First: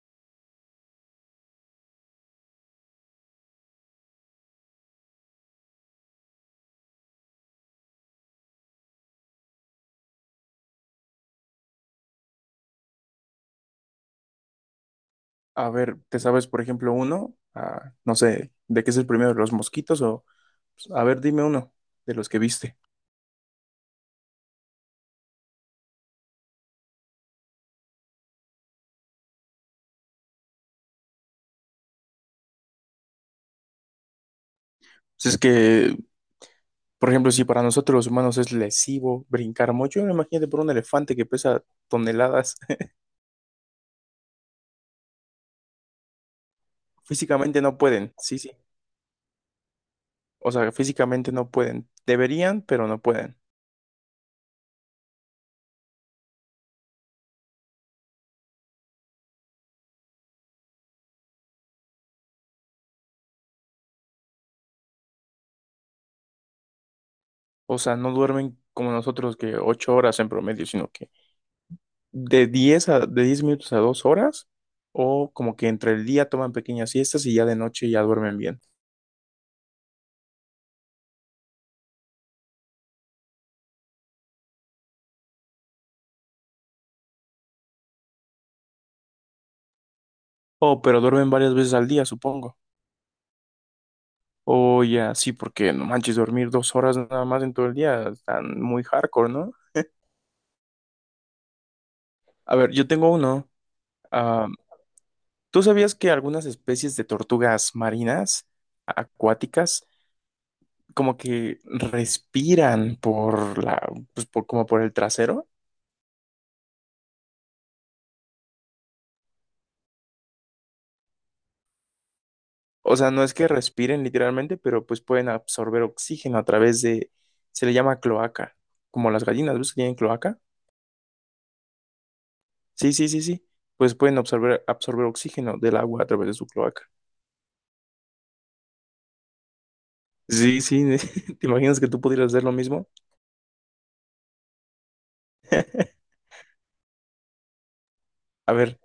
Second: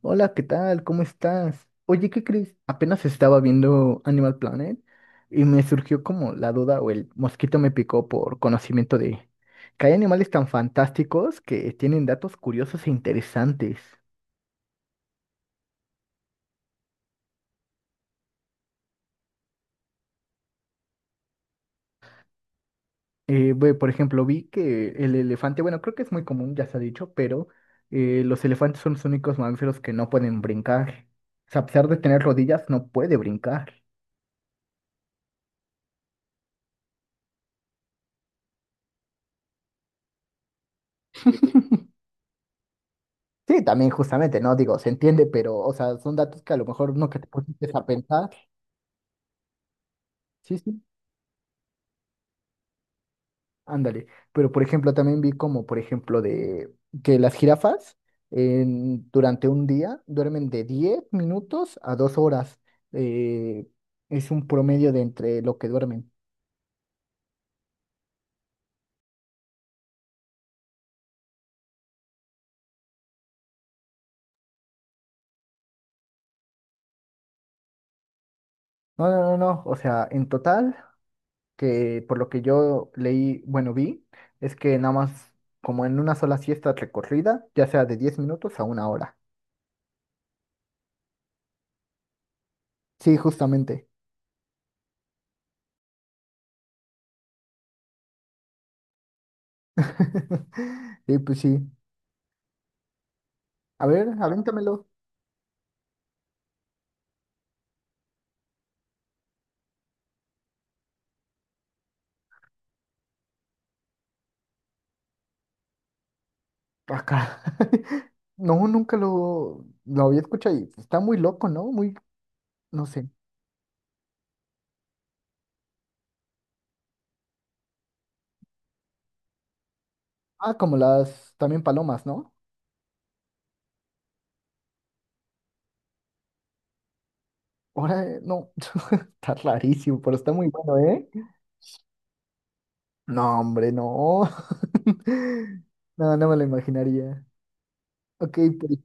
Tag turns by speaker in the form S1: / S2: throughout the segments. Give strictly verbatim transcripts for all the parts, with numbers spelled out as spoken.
S1: Hola, ¿qué tal? ¿Cómo estás? Oye, ¿qué crees? Apenas estaba viendo Animal Planet y me surgió como la duda o el mosquito me picó por conocimiento de que hay animales tan fantásticos que tienen datos curiosos e interesantes.
S2: A ver, ¿te sabes, por ejemplo, uno? Ah, no sé, ¿de qué es el primero? ¿Los mosquitos? O, pues, a ver, dime uno de los que viste.
S1: Eh, ve, por ejemplo, vi que el elefante, bueno, creo que es muy común, ya se ha dicho, pero eh, los elefantes son los únicos mamíferos que no pueden brincar. O sea, a pesar de tener rodillas, no puede brincar.
S2: Si es que, por ejemplo, si para nosotros los humanos es lesivo brincar mucho, imagínate por un elefante que pesa toneladas.
S1: Sí, también justamente, ¿no? Digo, se entiende, pero, o sea, son datos que a lo mejor no que te
S2: Físicamente
S1: pusiste
S2: no
S1: a
S2: pueden,
S1: pensar.
S2: sí, sí. O
S1: Sí,
S2: sea,
S1: sí,
S2: físicamente no pueden. Deberían, pero no pueden.
S1: ándale. Pero, por ejemplo, también vi como, por ejemplo, de que las jirafas en- durante un día duermen de diez minutos a dos horas. Eh, es un promedio de entre lo que duermen.
S2: O sea, no duermen como nosotros que ocho horas en promedio, sino que de diez a, de diez minutos a dos horas, o como que entre el día toman pequeñas siestas y ya de noche ya duermen bien.
S1: No, no, no, no. O sea, en total, que por lo que yo leí, bueno, vi, es que nada más como en una sola siesta recorrida, ya sea de diez minutos a una hora.
S2: Oh, pero duermen varias veces al día, supongo.
S1: Sí, justamente.
S2: Oh, ya, sí, porque no manches, dormir dos horas nada más en todo el día, están muy hardcore, ¿no?
S1: Y pues sí.
S2: A ver, yo tengo uno.
S1: A ver,
S2: Ah,
S1: avéntamelo.
S2: ¿tú sabías que algunas especies de tortugas marinas, acuáticas, como que respiran por la, pues por, como por el trasero?
S1: Acá. No, nunca lo, lo había escuchado y está muy loco, ¿no? Muy, no
S2: O
S1: sé.
S2: sea, no es que respiren literalmente, pero pues pueden absorber oxígeno a través de, se le llama cloaca, como las gallinas, ¿ves que tienen cloaca?
S1: Ah, como las también palomas, ¿no?
S2: Sí, sí, sí, sí. Pues pueden absorber, absorber oxígeno del agua a través de su cloaca.
S1: Ahora, eh, no. Está rarísimo, pero está muy
S2: Sí,
S1: bueno,
S2: sí.
S1: ¿eh?
S2: ¿Te imaginas que tú pudieras hacer lo mismo?
S1: No, hombre, no. No, no me lo imaginaría. Ok,
S2: A
S1: pero
S2: ver,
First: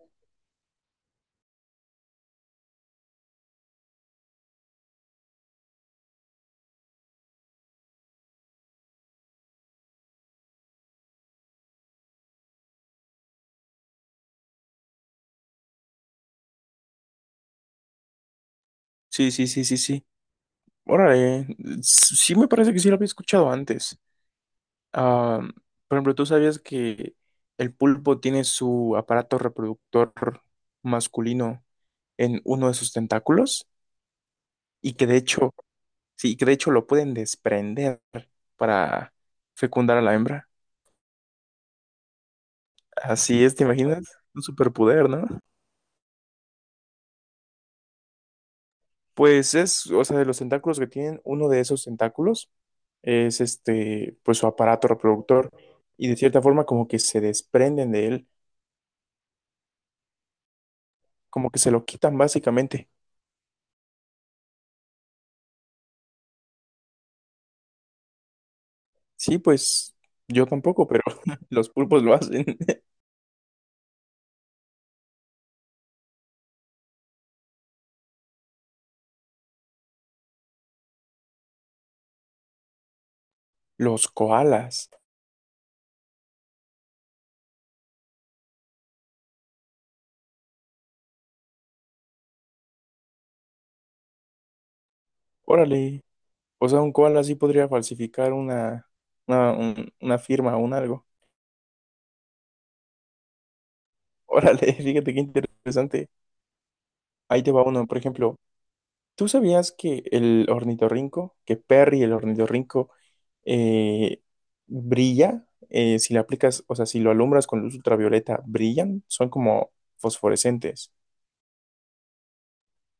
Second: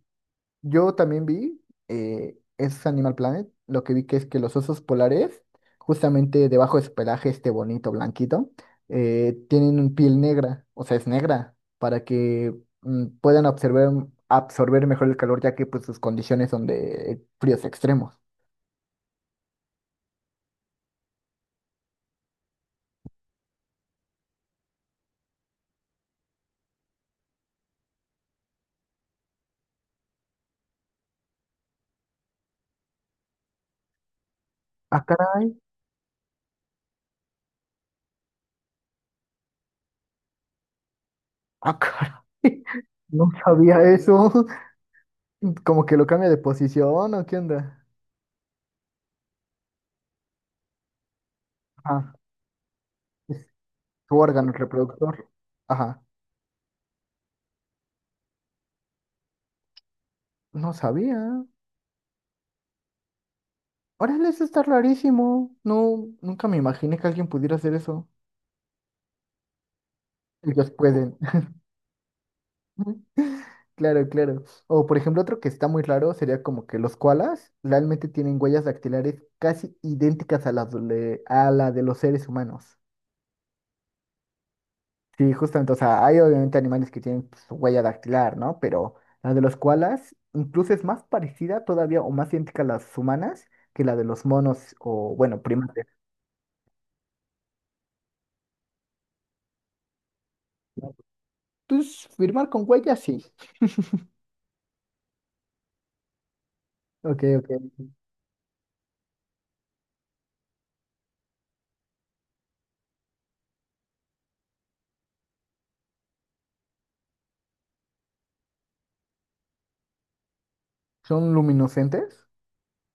S1: yo también vi, eh, es Animal Planet, lo que vi que es que los osos polares, justamente debajo de su pelaje este bonito blanquito, eh, tienen un piel negra, o sea, es negra, para que mm, puedan absorber, absorber mejor el calor, ya que pues sus condiciones son de fríos extremos.
S2: sí, sí, sí, sí, sí. Órale, s- sí me parece que sí lo había escuchado antes. Ah, por ejemplo, ¿tú sabías que el pulpo tiene su aparato reproductor masculino en uno de sus tentáculos? Y
S1: Ah,
S2: que de
S1: caray,
S2: hecho, sí, que de hecho lo pueden desprender para fecundar a la hembra.
S1: ah, caray, no
S2: Así es, ¿te
S1: sabía
S2: imaginas? Un
S1: eso,
S2: superpoder, ¿no?
S1: como que lo cambia de posición, ¿o qué onda?
S2: Pues es, o sea, de los tentáculos que tienen, uno de esos
S1: Ah,
S2: tentáculos es
S1: es su
S2: este, pues su
S1: órgano
S2: aparato
S1: reproductor,
S2: reproductor
S1: ajá,
S2: y de cierta forma como que se desprenden de él,
S1: no sabía.
S2: como que se lo quitan básicamente.
S1: Órale, eso está rarísimo. No, nunca me imaginé que alguien pudiera hacer eso.
S2: Sí, pues yo
S1: Ellos
S2: tampoco, pero
S1: pueden.
S2: los pulpos lo hacen.
S1: Claro, claro. O por ejemplo, otro que está muy raro sería como que los koalas realmente tienen huellas dactilares casi idénticas a las de, a la de los seres humanos.
S2: Los koalas,
S1: Sí, justamente, o sea, hay obviamente animales que tienen pues, su huella dactilar, ¿no? Pero la de los koalas incluso es más parecida todavía o más idéntica a las humanas que la de los monos o, bueno, primates.
S2: órale, o sea, un koala sí podría falsificar una, una, un- una firma o un algo.
S1: Entonces, firmar con huellas, sí.
S2: Órale, fíjate qué interesante.
S1: Ok,
S2: Ahí te
S1: ok.
S2: va uno, por ejemplo. ¿Tú sabías que el ornitorrinco, que Perry el ornitorrinco eh, brilla? Eh, si le aplicas, o sea, si lo alumbras con luz ultravioleta, brillan, son como fosforescentes.
S1: ¿Son luminiscentes?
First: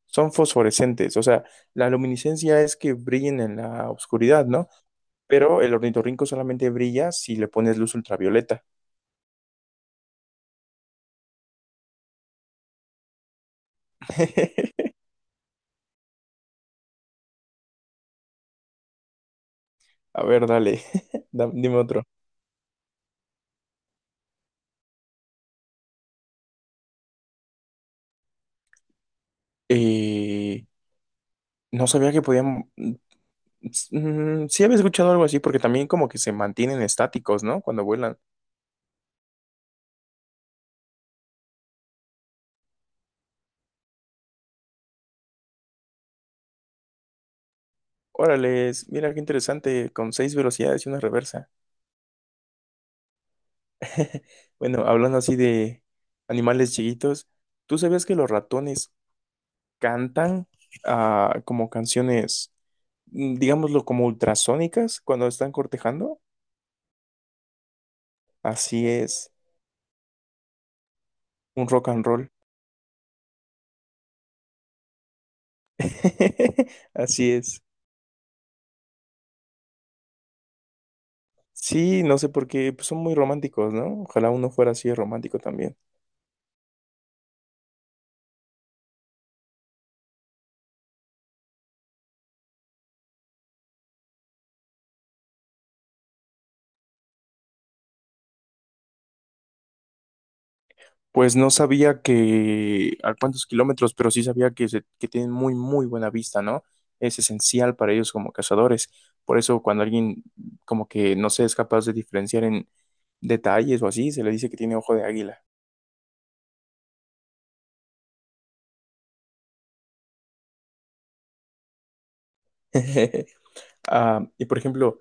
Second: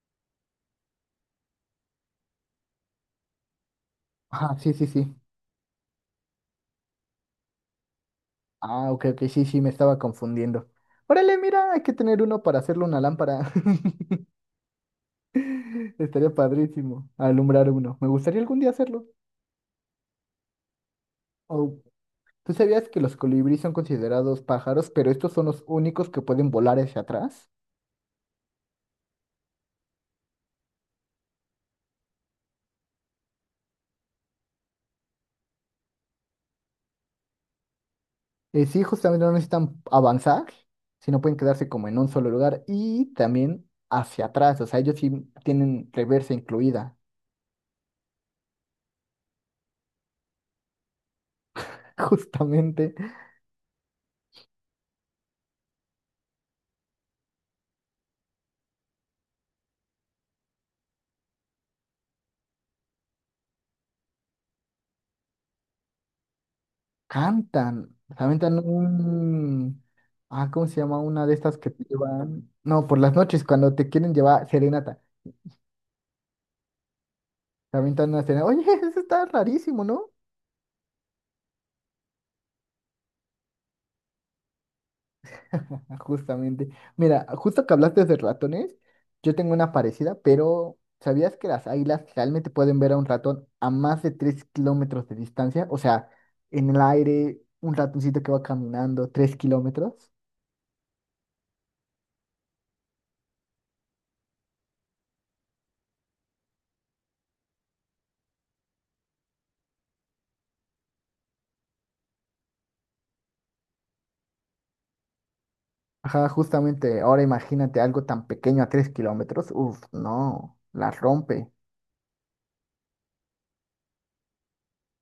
S2: Son fosforescentes, o sea, la luminiscencia es que brillen en la oscuridad,
S1: Ah,
S2: ¿no?
S1: sí, sí, sí.
S2: Pero el ornitorrinco solamente brilla si le pones luz ultravioleta.
S1: Ah, ok, ok, sí, sí, me estaba confundiendo. Órale, mira, hay que tener uno para hacerle una lámpara. Estaría padrísimo alumbrar uno. Me gustaría algún día hacerlo.
S2: A ver, dale, Da- dime
S1: Oh,
S2: otro.
S1: ¿tú sabías que los colibríes son considerados pájaros, pero estos son los únicos que pueden volar hacia atrás?
S2: Eh, no sabía que podían. S- mm, sí había escuchado algo así, porque también como que se mantienen estáticos, ¿no? Cuando vuelan.
S1: Eh, sí, justamente no necesitan avanzar, sino pueden quedarse como en un solo lugar y también hacia atrás. O sea, ellos sí tienen reversa incluida,
S2: Órale, mira qué interesante, con seis velocidades y una reversa.
S1: justamente.
S2: Bueno, hablando así de animales chiquitos, ¿tú sabías que los ratones cantan ah, como canciones, mm, digámoslo, como ultrasónicas cuando están cortejando?
S1: Cantan, se aventan
S2: Así es,
S1: un... Ah, ¿cómo se llama? Una de estas
S2: un
S1: que te
S2: rock and roll.
S1: llevan... No, por las noches cuando te quieren llevar serenata.
S2: Así es.
S1: Se aventan una serenata. Oye, eso está rarísimo, ¿no?
S2: Sí, no sé por qué, pues son muy románticos, ¿no? Ojalá uno fuera así de romántico también.
S1: Justamente. Mira, justo que hablaste de ratones, yo tengo una parecida, pero ¿sabías que las águilas realmente pueden ver a un ratón a más de tres kilómetros de distancia? O sea, en el aire, un ratoncito que va caminando tres kilómetros.
S2: Pues no sabía que a cuántos kilómetros, pero sí sabía que, se- que tienen muy, muy buena vista, ¿no? Es esencial para ellos como cazadores. Por eso cuando alguien como que no se es capaz de diferenciar en detalles o así, se le dice que tiene ojo de águila.
S1: Ajá, justamente, ahora imagínate algo tan pequeño a tres kilómetros. Uf, no, la rompe.
S2: Ah, y por ejemplo,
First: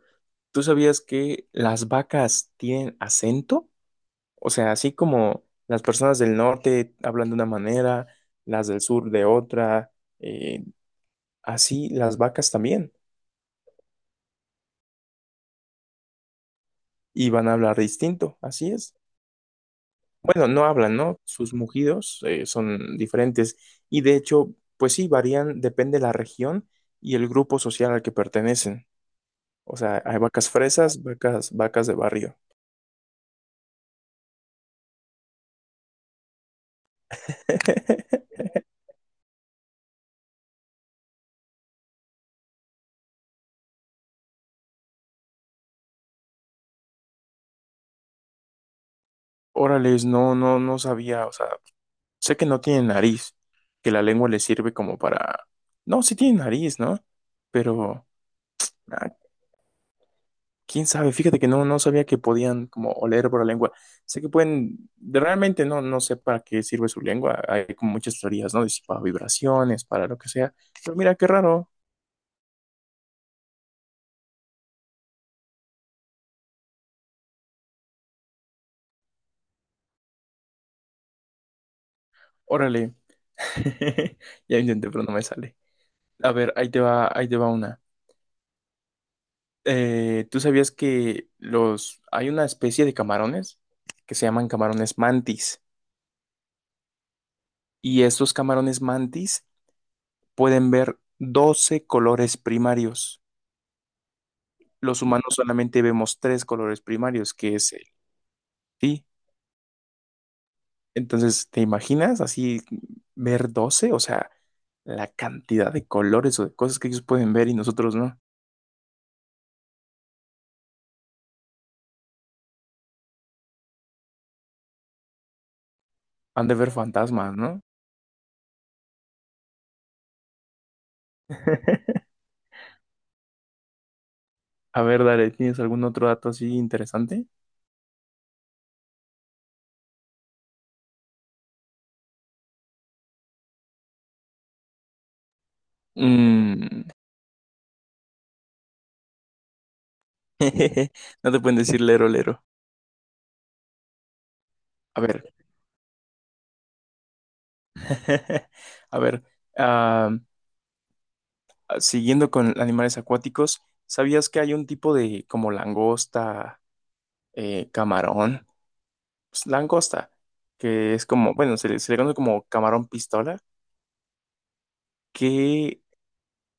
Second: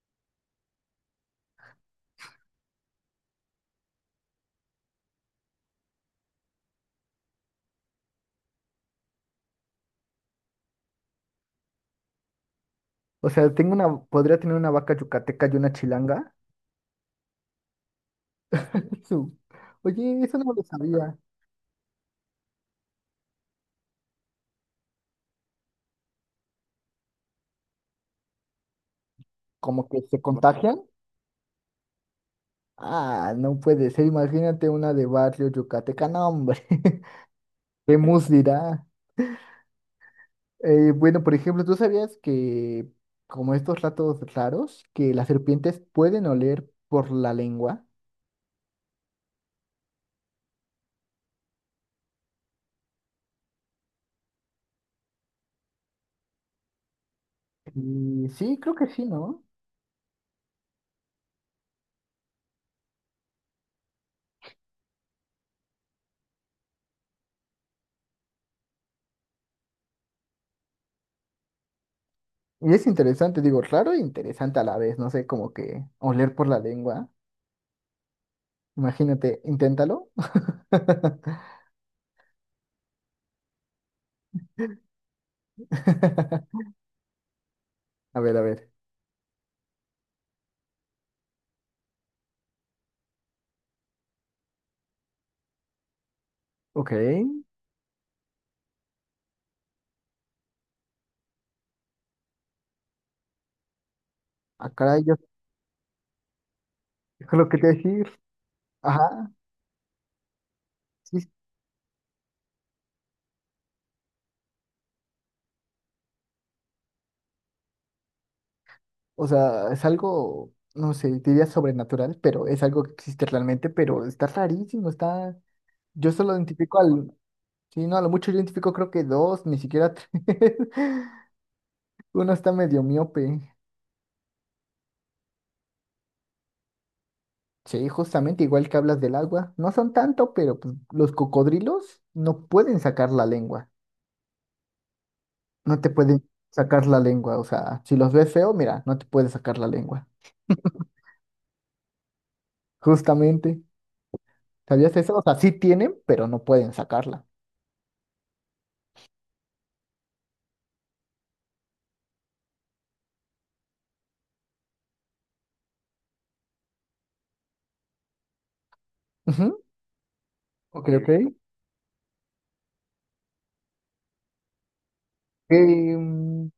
S2: ¿tú sabías que las vacas tienen acento? O sea, así como las personas del norte hablan de una manera, las del sur de otra, eh, así las vacas también.
S1: O sea, tengo una, podría tener una vaca yucateca y una chilanga.
S2: Y van a hablar distinto, así es.
S1: Su- Oye, eso
S2: Bueno,
S1: no lo
S2: no hablan,
S1: sabía.
S2: ¿no? Sus mugidos eh, son diferentes y de hecho, pues sí, varían, depende de la región y el grupo social al que pertenecen. O
S1: Como
S2: sea,
S1: que
S2: hay
S1: se
S2: vacas
S1: contagian.
S2: fresas, vacas, vacas de barrio.
S1: Ah, no puede ser. Imagínate una de barrio yucateca. No, hombre. ¿Qué mus dirá? Eh, bueno, por ejemplo, ¿tú sabías que, como estos ratos raros, que las serpientes pueden oler por la lengua?
S2: Órales, no, no, no sabía, o sea, sé que no tiene nariz, que la lengua le sirve como para... No, sí tiene nariz, ¿no? Pero,
S1: Y sí, creo que sí,
S2: ah,
S1: ¿no?
S2: quién sabe, fíjate que no, no sabía que podían como oler por la lengua. Sé que pueden, de- realmente no, no sé para qué sirve su lengua. Hay como muchas teorías, ¿no? De si para vibraciones, para lo que sea. Pero mira, qué raro.
S1: Y es interesante, digo, raro e interesante a la vez, no sé, como que oler por la lengua. Imagínate, inténtalo.
S2: Órale. Ya intenté, pero no me sale. A ver, ahí te va, ahí te va una.
S1: A ver, a ver.
S2: Eh, ¿tú sabías que los, hay una especie de camarones que se llaman camarones mantis?
S1: Ok.
S2: Y estos camarones mantis pueden ver doce colores primarios.
S1: Acá
S2: Los
S1: yo
S2: humanos solamente vemos tres colores
S1: es
S2: primarios,
S1: lo
S2: que
S1: que te
S2: es el
S1: decir.
S2: sí.
S1: Ajá, sí.
S2: Entonces, ¿te imaginas así ver doce, o sea, la cantidad de colores o de cosas que ellos pueden ver y nosotros no.
S1: O sea, es algo, no sé, diría sobrenatural, pero es algo que existe realmente, pero está rarísimo, está... Yo solo
S2: Han de ver
S1: identifico al...
S2: fantasmas, ¿no?
S1: Sí, no, a lo mucho yo identifico creo que dos, ni siquiera tres. Uno está medio miope.
S2: A ver, dale, ¿tienes algún otro dato así interesante?
S1: Sí, justamente igual que hablas del agua, no son tanto, pero pues, los cocodrilos no pueden sacar la lengua, no te pueden sacar
S2: Mm,
S1: la lengua, o sea, si los ves feo, mira, no te pueden sacar la lengua,
S2: No te pueden decir lero, lero.
S1: justamente, ¿sabías
S2: A
S1: eso? O
S2: ver,
S1: sea, sí tienen, pero no pueden sacarla.
S2: a ver, ah, siguiendo con animales acuáticos, ¿sabías que hay un tipo de como langosta, eh, camarón? Pues,
S1: Ujú,
S2: langosta,
S1: ok,
S2: que es
S1: ok.
S2: como, bueno, se le, se le conoce como camarón pistola, que
S1: Em,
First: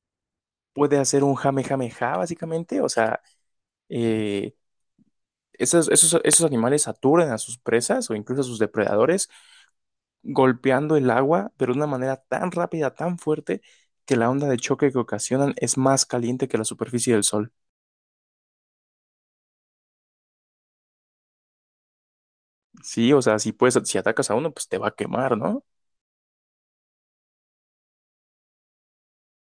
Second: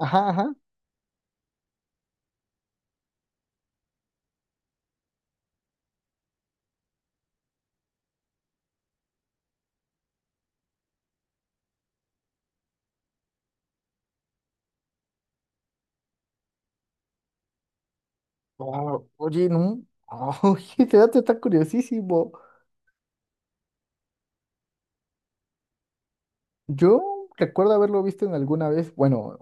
S1: ajá, ajá.
S2: puede hacer un jamejameja, básicamente. O sea, eh, esos, esos, esos animales saturan a sus presas o incluso a sus depredadores, golpeando el agua, pero de una manera tan rápida, tan fuerte, que la onda de choque que ocasionan es más caliente que la superficie del sol.
S1: Ah, oye, no, oye, ese dato está curiosísimo.
S2: Sí, o sea, si puedes, si atacas a uno, pues te va a quemar, ¿no?
S1: Yo recuerdo haberlo visto en alguna vez, bueno,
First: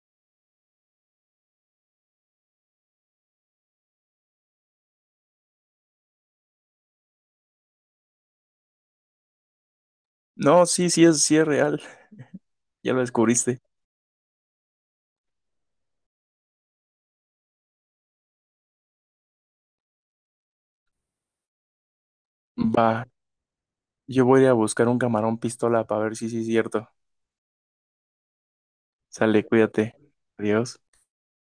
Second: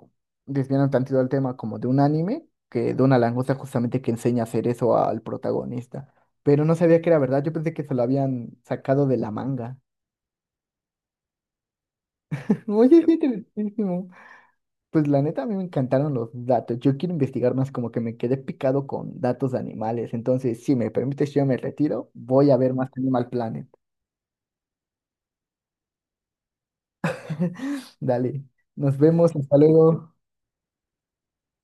S1: desviando tantito al tema como de un anime, que de una langosta justamente que enseña a hacer eso al protagonista, pero no sabía que era verdad, yo pensé que se lo habían sacado de la manga.
S2: No, sí, sí es, sí es real, ya
S1: Oye,
S2: lo
S1: es
S2: descubriste.
S1: interesantísimo. Pues la neta a mí me encantaron los datos, yo quiero investigar más, como que me quedé picado con datos de animales, entonces si me permites yo me retiro, voy a ver más
S2: Va,
S1: Animal Planet.
S2: yo voy a ir a buscar un camarón pistola para ver si sí es cierto.
S1: Dale, nos vemos,
S2: Sale,
S1: hasta
S2: cuídate.
S1: luego.
S2: Adiós.